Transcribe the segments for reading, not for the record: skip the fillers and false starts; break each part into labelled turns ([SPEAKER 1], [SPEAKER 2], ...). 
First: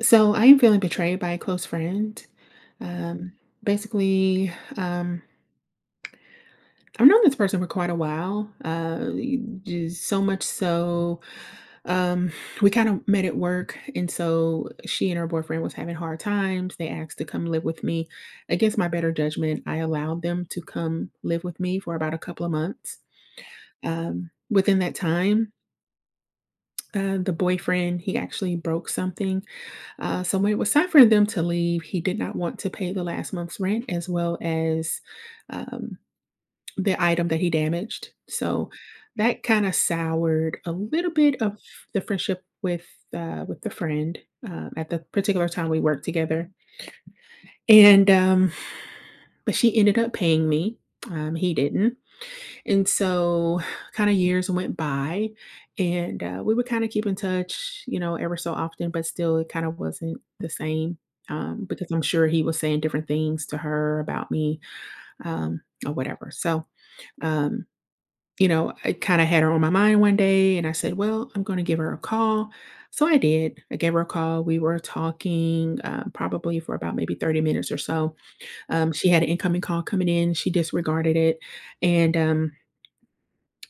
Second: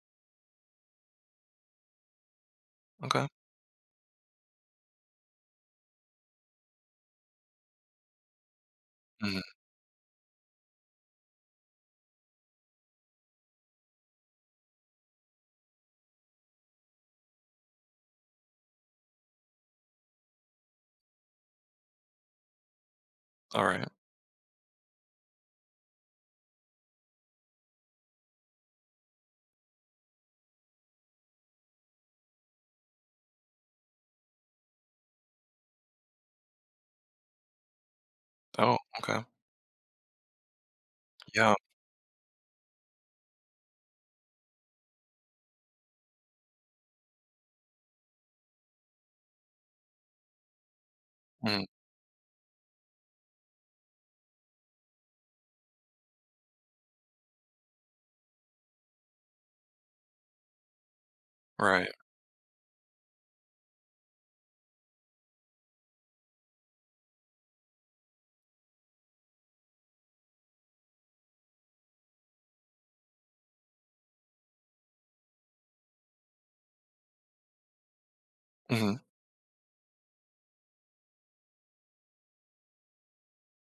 [SPEAKER 1] So I am feeling betrayed by a close friend.
[SPEAKER 2] Okay.
[SPEAKER 1] Um, basically, I've known this person for quite a while.
[SPEAKER 2] Mhm.
[SPEAKER 1] Just so much so, um, we kind of met at work, and so she and her boyfriend was having hard times. They asked to come live with me. Against my better judgment, I allowed them to come live with me for about a couple of months.
[SPEAKER 2] Alright.
[SPEAKER 1] Within that time, the boyfriend he actually broke something. So when it was time for them to leave, he did not want to pay the last month's rent as well as um, the item that he damaged. So
[SPEAKER 2] Oh, okay.
[SPEAKER 1] that kind of soured a little bit
[SPEAKER 2] Yeah.
[SPEAKER 1] of the friendship with the friend at the particular time we worked together. And but she ended up paying me. He
[SPEAKER 2] Mhm.
[SPEAKER 1] didn't. And so, kind of years went by, and we would kind of keep in touch, you know, ever so often, but still, it kind of wasn't the same because
[SPEAKER 2] Right.
[SPEAKER 1] I'm sure he was saying different things to her about me or whatever. So, um, you know, I kind of had her on my mind one day, and I said, Well, I'm going to give her a call. So I did. I gave her a call. We were talking probably for about maybe 30 minutes or so.
[SPEAKER 2] Mhm.
[SPEAKER 1] She had an incoming call coming in. She disregarded it. And, um,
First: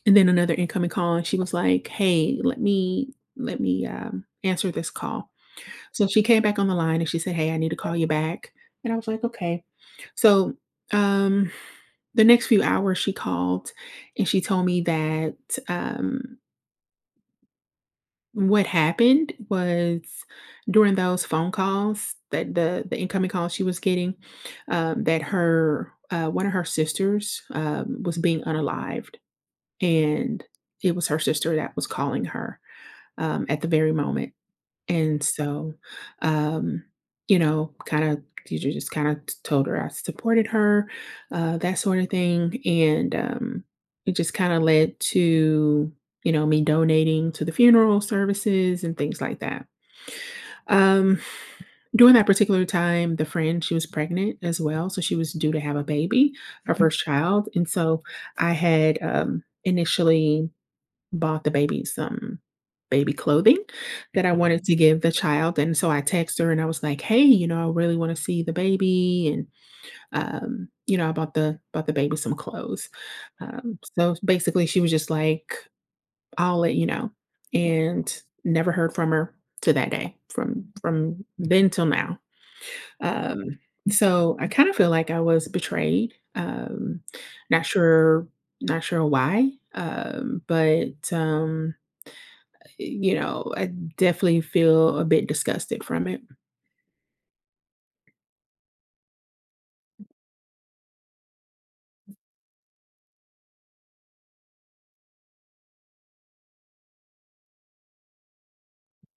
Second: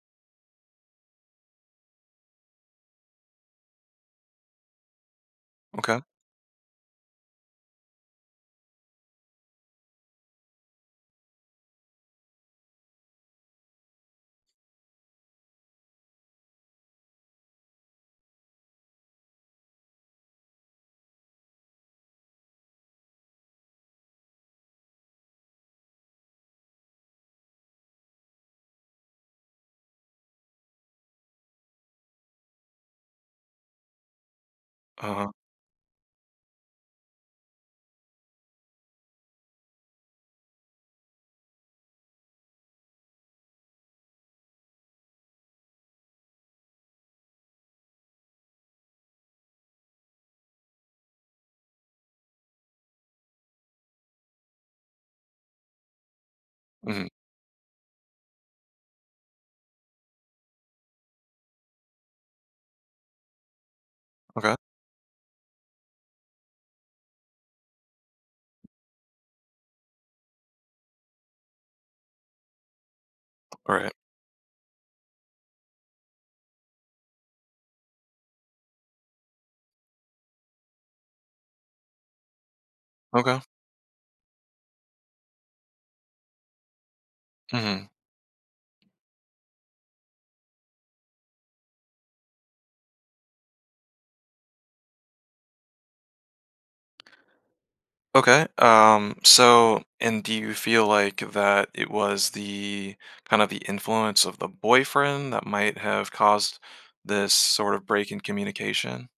[SPEAKER 1] and then another incoming call, and she was like, "Hey, let me, answer this call."
[SPEAKER 2] Okay.
[SPEAKER 1] So she came back on the line and she said, "Hey, I need to call you back." And I was like, "Okay." So, um, the next few hours she called and she told me that, um, what happened was during those phone calls that the incoming calls she was getting, that her, one of her sisters, was being unalived. And it was her sister that was calling her, at the very moment. And
[SPEAKER 2] Uh-huh.
[SPEAKER 1] so, um, you know, kinda teacher just kinda told her I supported her, that sort of thing, and it just kinda led to, you know, me donating to the funeral services and things like that. Um, during that particular time, the friend, she was pregnant as well, so she was due to have a baby, her Mhm. first
[SPEAKER 2] Mhm.
[SPEAKER 1] child, and so I had, initially bought the baby some baby clothing that I Mhm.
[SPEAKER 2] Okay.
[SPEAKER 1] wanted to give the child, and so I text her and I was like, "Hey, you know, I really wanna see the baby," and, you know, I bought the baby some clothes.
[SPEAKER 2] Alright.
[SPEAKER 1] So basically she was just like, "I'll let you know," and never heard from her to that day, from then till now.
[SPEAKER 2] Okay.
[SPEAKER 1] Um, so I kinda feel like I was betrayed, not
[SPEAKER 2] Mhm.
[SPEAKER 1] sure not sure why, but you know, I definitely feel a bit disgusted from it.
[SPEAKER 2] Okay. So, and do you feel like that it was the kind of the influence of the boyfriend that might have caused this sort of break in communication?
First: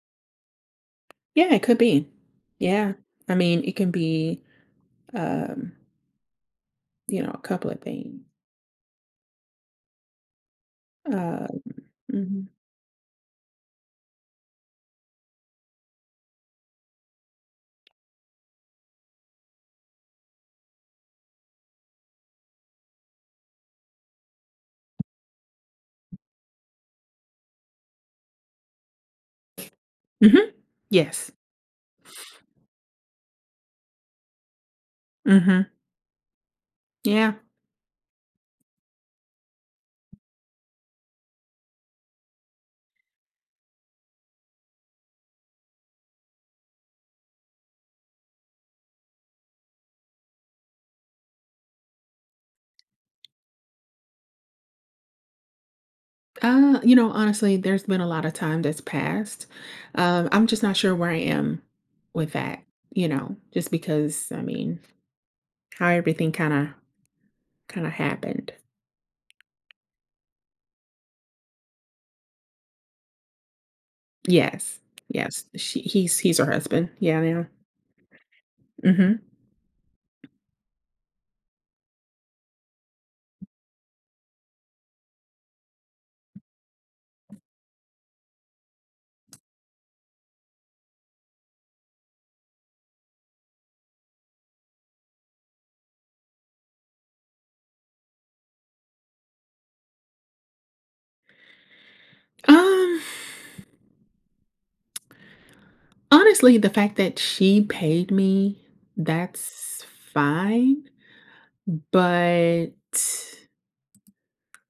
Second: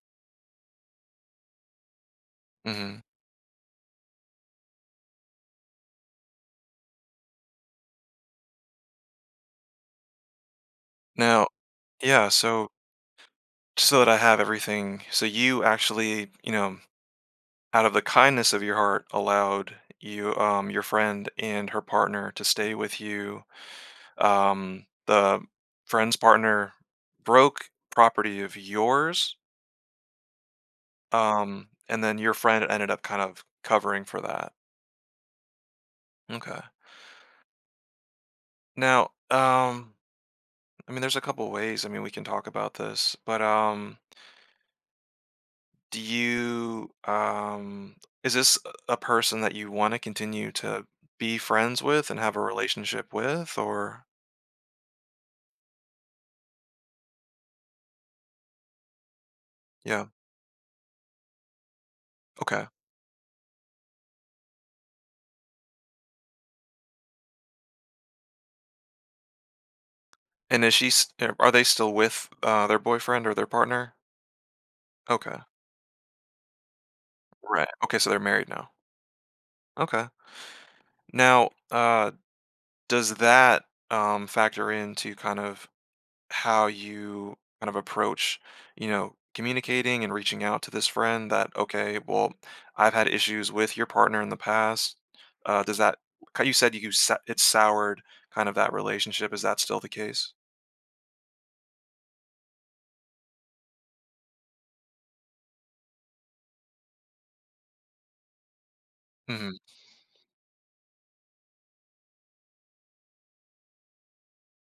[SPEAKER 1] Yeah, it could be. Yeah.
[SPEAKER 2] Mhm.
[SPEAKER 1] I mean, it can be, um, you know, a couple of things. Uh,
[SPEAKER 2] Now, yeah,
[SPEAKER 1] mhm.
[SPEAKER 2] so just so that I have everything, so you actually, out of the kindness of your heart allowed your friend and her partner to stay with you. The friend's partner broke property of yours.
[SPEAKER 1] Mhm. Yes.
[SPEAKER 2] And then your friend ended up kind of covering for that.
[SPEAKER 1] Mhm.
[SPEAKER 2] Okay.
[SPEAKER 1] Yeah.
[SPEAKER 2] Now, um I mean there's a couple ways, I mean we can talk about this, but do you is this a person that you want to continue to be friends with and have a relationship with, or
[SPEAKER 1] You know, honestly, there's been a lot of time that's passed.
[SPEAKER 2] yeah,
[SPEAKER 1] I'm just not sure where I am with that,
[SPEAKER 2] okay.
[SPEAKER 1] you know, just because I mean, how everything kind of happened.
[SPEAKER 2] And is she s are they still with, their boyfriend or their partner?
[SPEAKER 1] Yes.
[SPEAKER 2] Okay.
[SPEAKER 1] Yes. She he's her husband. Yeah, yeah.
[SPEAKER 2] Right. Okay, so they're married now.
[SPEAKER 1] Mhm.
[SPEAKER 2] Okay. Now, does that, factor into kind of how you kind of approach, you know, communicating and reaching out to this friend that, "Okay, well, I've had issues with your partner in the past." Does that 'cau you said, you sa it soured kind of that relationship. Is that still the case?
[SPEAKER 1] Um Honestly, the fact that she paid me,
[SPEAKER 2] Mhm.
[SPEAKER 1] that's fine, but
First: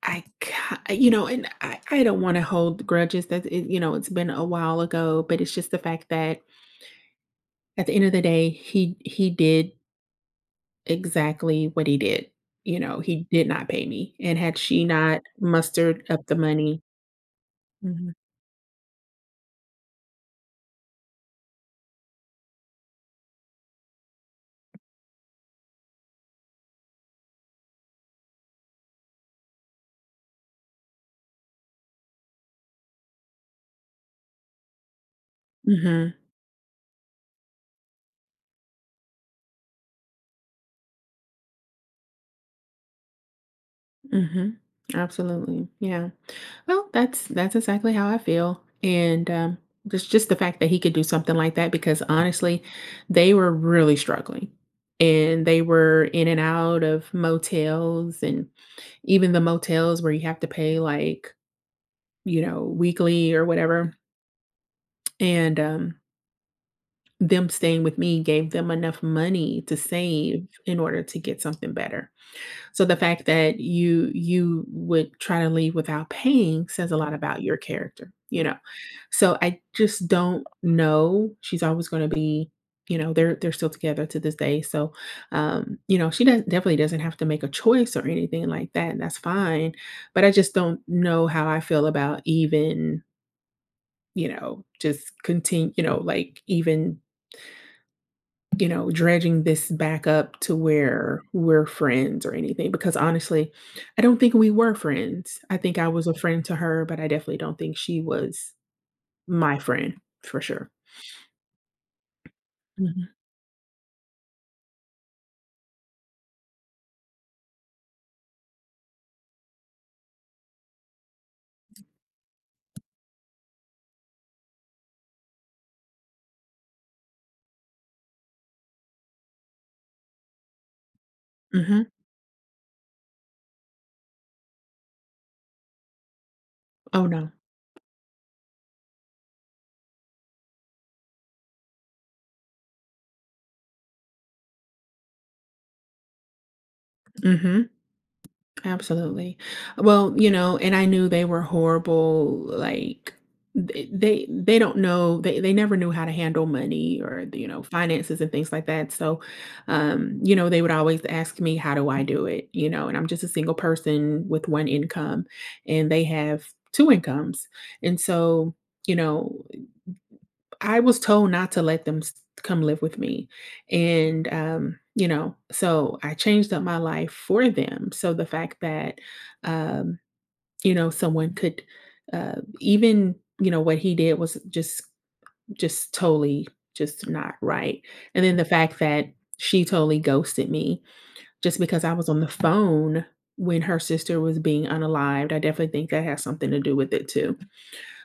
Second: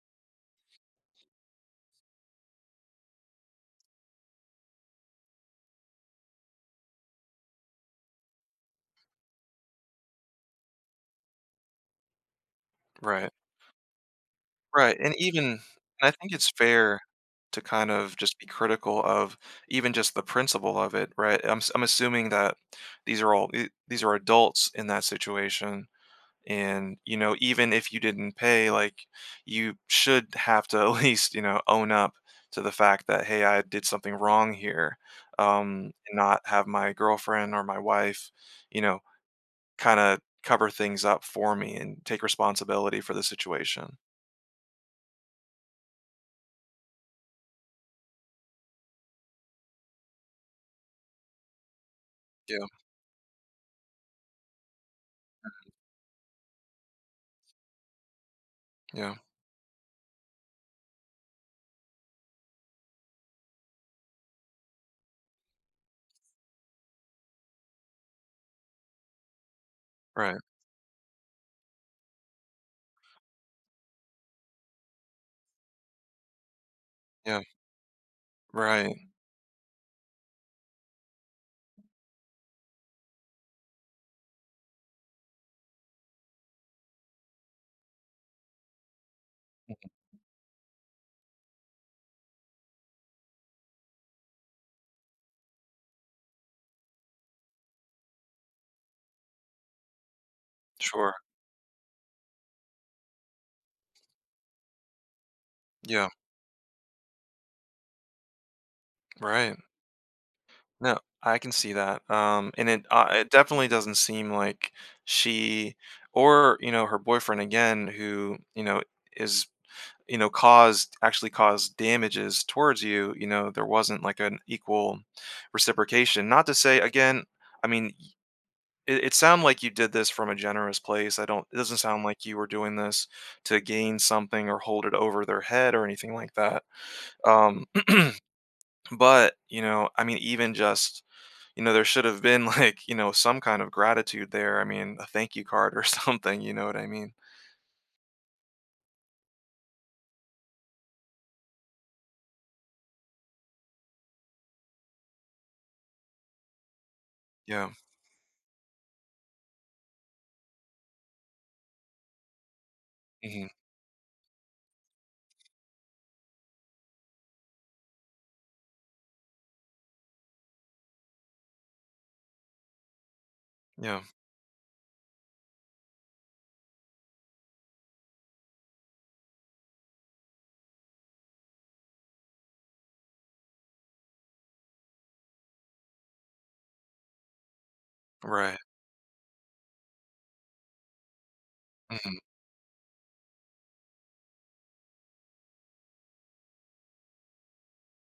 [SPEAKER 1] you know, and I don't want to hold grudges that, it, you know, it's been a while ago, but it's just the fact that at the end of the day, he did exactly what he did. You know, he
[SPEAKER 2] Right.
[SPEAKER 1] did not pay me, and had she
[SPEAKER 2] Right, and
[SPEAKER 1] not
[SPEAKER 2] even
[SPEAKER 1] mustered
[SPEAKER 2] and I
[SPEAKER 1] up
[SPEAKER 2] think
[SPEAKER 1] the
[SPEAKER 2] it's
[SPEAKER 1] money.
[SPEAKER 2] fair to kind
[SPEAKER 1] Mhm.
[SPEAKER 2] of just be critical of even just the principle of it, right? I'm assuming that these are these are adults in that situation, and you know, even if you didn't pay, like you should have to at least own up to the fact that, hey, I did something wrong here,
[SPEAKER 1] Mhm.
[SPEAKER 2] and not have my girlfriend or my wife, you know, kind of cover things up for me and take responsibility for the situation.
[SPEAKER 1] Mhm. Absolutely, yeah. Well, that's exactly how I feel, and, just the fact that he could do something like that because,
[SPEAKER 2] Yeah,
[SPEAKER 1] honestly, they were really struggling, and they were in and out of motels, and
[SPEAKER 2] yeah,
[SPEAKER 1] even the motels where you have to pay, like, you know, weekly or whatever, and them staying with me gave them enough money to
[SPEAKER 2] right.
[SPEAKER 1] save in order to get something better. So the fact that you would try to leave without paying says a lot about
[SPEAKER 2] Yeah,
[SPEAKER 1] your character, you know?
[SPEAKER 2] right.
[SPEAKER 1] So I just don't know. She's always gonna be you know, they're still together to this day. So, you know, she does definitely doesn't have to make a choice or anything like that, and that's fine. But I just don't know how I feel about even, you know, just continue, you know, like even you know, dredging this back up to
[SPEAKER 2] Sure.
[SPEAKER 1] where we're friends or anything because honestly, I don't think we were friends. I think I was
[SPEAKER 2] Yeah,
[SPEAKER 1] a friend to her, but I definitely don't think she was my
[SPEAKER 2] right.
[SPEAKER 1] friend for sure.
[SPEAKER 2] No, I can see that. And it uh,
[SPEAKER 1] Mhm.
[SPEAKER 2] it definitely doesn't seem like she, or, you know, her boyfriend again, who, you know, is, caused, actually caused damages towards you. You know, there wasn't like an equal reciprocation. Not to say again, I mean, it sounded like you did this from a generous place. I don't, it doesn't
[SPEAKER 1] Mhm.
[SPEAKER 2] sound like you were doing this to gain something or hold it over their head or anything like that.
[SPEAKER 1] Oh, no.
[SPEAKER 2] Um, but I mean, even just, there should have been like, some kind of gratitude there. I mean, a thank you card or something. You know what I mean?
[SPEAKER 1] Mhm. Absolutely. Well, you know, and I knew they were horrible, like they don't know they never knew how to handle money or you know
[SPEAKER 2] Yeah.
[SPEAKER 1] finances and things like that. So, you know, they would always ask me, "How do I do it?" You know, and I'm just a
[SPEAKER 2] Hmm.
[SPEAKER 1] single person with one income, and they have two incomes, and so you know I was told not to let them s come live with me,
[SPEAKER 2] Yeah,
[SPEAKER 1] and, you know, so I changed up my life for them, so the fact that, um, you know, someone could, even, you know, what he did was just totally just not right, and then the
[SPEAKER 2] right.
[SPEAKER 1] fact that she totally ghosted me just because I was
[SPEAKER 2] Hmm.
[SPEAKER 1] on the phone when her sister was being unalived, I definitely think that has something to do with it too.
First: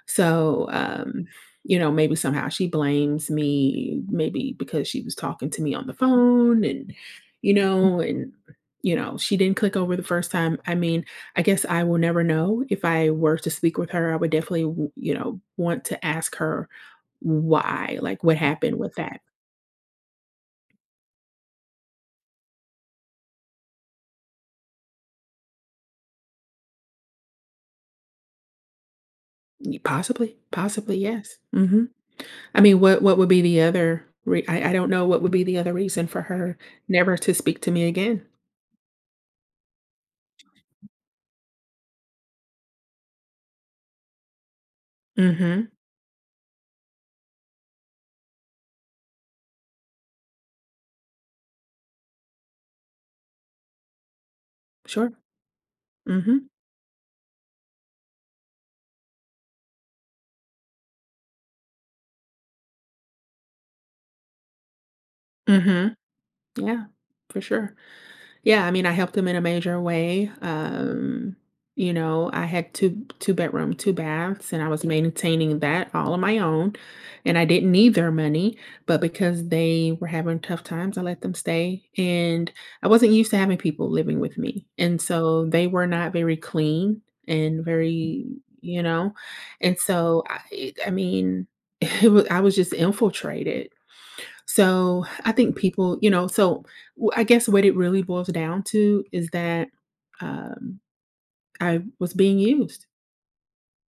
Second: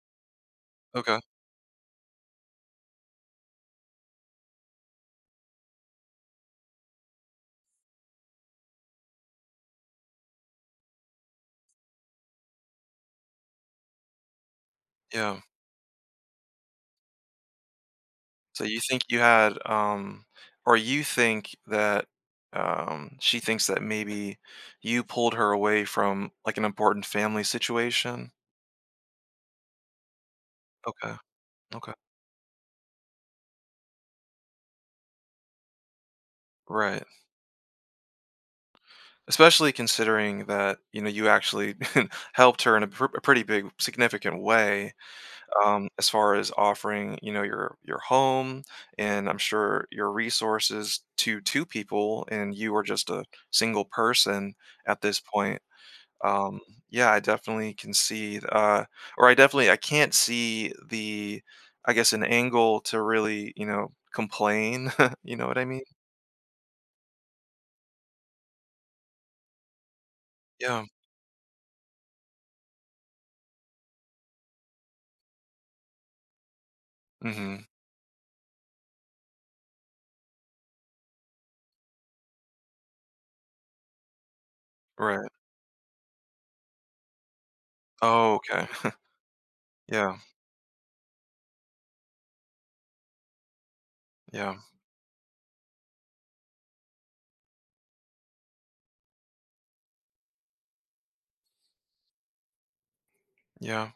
[SPEAKER 1] So,
[SPEAKER 2] Okay.
[SPEAKER 1] you know, maybe somehow she blames me, maybe because she was talking to me on the phone and, you know, she didn't click over the first time. I mean, I guess I will never know. If I were to speak with her, I would definitely, you
[SPEAKER 2] Yeah,
[SPEAKER 1] know, want to ask her why, like what
[SPEAKER 2] so
[SPEAKER 1] happened
[SPEAKER 2] you
[SPEAKER 1] with
[SPEAKER 2] think you
[SPEAKER 1] that.
[SPEAKER 2] had or you think that, she thinks that maybe you pulled her away from like an important family situation.
[SPEAKER 1] Possibly, possibly,
[SPEAKER 2] Okay.
[SPEAKER 1] yes. Hmm.
[SPEAKER 2] Okay.
[SPEAKER 1] I mean, what would be the other? I don't know what would be the other reason for her
[SPEAKER 2] Right.
[SPEAKER 1] never to speak to me again.
[SPEAKER 2] Especially considering that, you actually helped her in a pretty big, significant way,
[SPEAKER 1] Mm-hmm.
[SPEAKER 2] as far as offering, your home, and I'm sure your resources to two people, and you are just a single person at
[SPEAKER 1] Sure.
[SPEAKER 2] this point.
[SPEAKER 1] Mm-hmm.
[SPEAKER 2] Um, yeah, I definitely can see, or I definitely I can't see, the, I guess, an angle to really, complain. You know what I mean?
[SPEAKER 1] Mhm. Yeah, for sure. Yeah, I mean, I helped them in a major way.
[SPEAKER 2] Yeah.
[SPEAKER 1] You know, I had two bedroom, two baths, and I was maintaining that all on my own, and I
[SPEAKER 2] Hmm.
[SPEAKER 1] didn't need their money, but because they were having tough times, I let them stay, and I wasn't used to having people living with me, and
[SPEAKER 2] Right.
[SPEAKER 1] so they were not very clean and very,
[SPEAKER 2] Oh, okay.
[SPEAKER 1] you know, and
[SPEAKER 2] Yeah.
[SPEAKER 1] so I mean, it was, I was just infiltrated
[SPEAKER 2] Yeah,
[SPEAKER 1] so, I think people, you know so w I guess what it really boils down to is that, um, I was being used.
[SPEAKER 2] yeah.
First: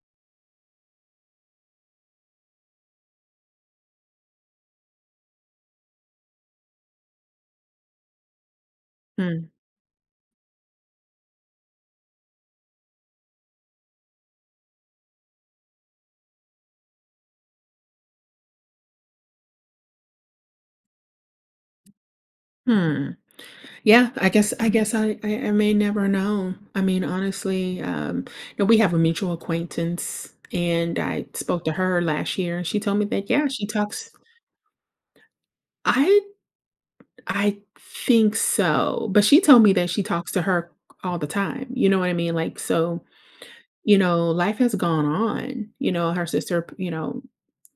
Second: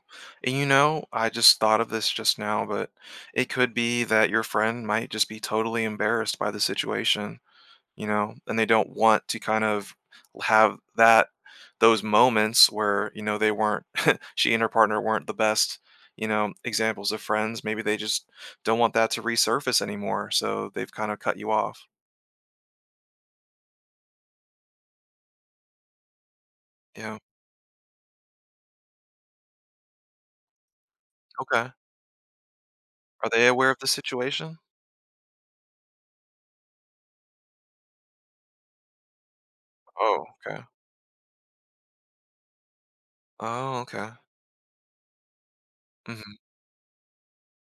[SPEAKER 2] And I just thought of this just now, but it could be that your friend might just be totally embarrassed by the situation, and they don't want to
[SPEAKER 1] Mm,
[SPEAKER 2] kind of have that those moments where, they weren't she and her partner weren't the best, examples of friends. Maybe they just don't want that to resurface anymore, so they've kind of cut you off.
[SPEAKER 1] hmm. Yeah, I guess I may never know. I mean,
[SPEAKER 2] Yeah.
[SPEAKER 1] honestly, no, we have a mutual acquaintance, and I spoke
[SPEAKER 2] Okay.
[SPEAKER 1] to her last year, and she told me that,
[SPEAKER 2] Are they
[SPEAKER 1] yeah, she
[SPEAKER 2] aware of the
[SPEAKER 1] talks.
[SPEAKER 2] situation?
[SPEAKER 1] I I think so, but she told me that she
[SPEAKER 2] Oh,
[SPEAKER 1] talks to
[SPEAKER 2] okay.
[SPEAKER 1] her all the time, you know what I mean? Like, so
[SPEAKER 2] Oh,
[SPEAKER 1] you
[SPEAKER 2] okay.
[SPEAKER 1] know, life has gone on. You know, her
[SPEAKER 2] Hmm.
[SPEAKER 1] sister, you know,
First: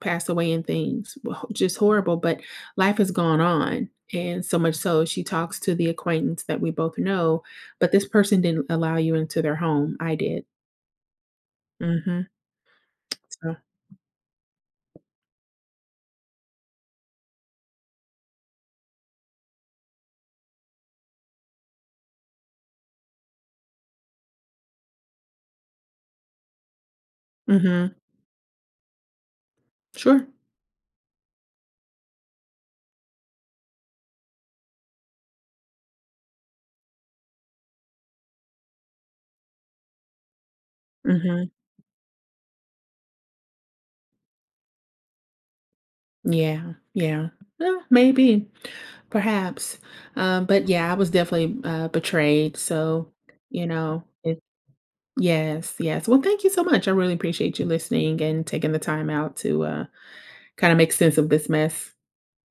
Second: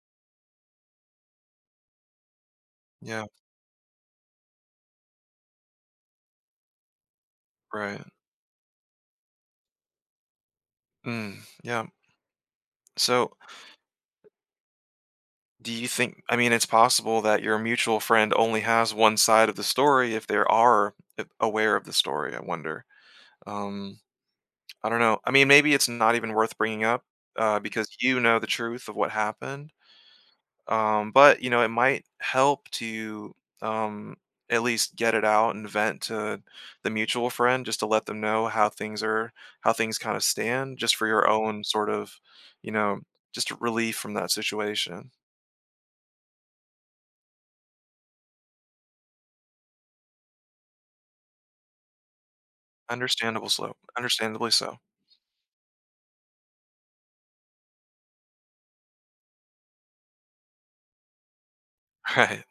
[SPEAKER 1] passed away and things, well, just horrible, but life has
[SPEAKER 2] Yeah,
[SPEAKER 1] gone on, and so much so she talks to the acquaintance that we both know, but
[SPEAKER 2] right.
[SPEAKER 1] this person didn't allow you into their home. I did.
[SPEAKER 2] Mm, yeah.
[SPEAKER 1] Mhm,
[SPEAKER 2] So,
[SPEAKER 1] so
[SPEAKER 2] do you think, I mean, it's possible that your mutual friend only has one side of the story, if they are a aware of the story, I wonder. Um, I don't know. I mean, maybe it's not even worth bringing up, because
[SPEAKER 1] Mhm.
[SPEAKER 2] you know the truth of what happened,
[SPEAKER 1] Sure.
[SPEAKER 2] but, it might help to, um, at least get it out and vent to the mutual friend just to let them know how things kind of stand, just for your
[SPEAKER 1] Mhm.
[SPEAKER 2] own sort of, you know, just relief from that situation.
[SPEAKER 1] Yeah, yeah. Eh, maybe, perhaps. But yeah, I was definitely betrayed. So,
[SPEAKER 2] Understandable
[SPEAKER 1] you
[SPEAKER 2] slow
[SPEAKER 1] know, it,
[SPEAKER 2] Understandably so.
[SPEAKER 1] yes, yes. Well, thank you so much. I really appreciate you listening and taking the time out to kind of make sense of this mess.
[SPEAKER 2] Right.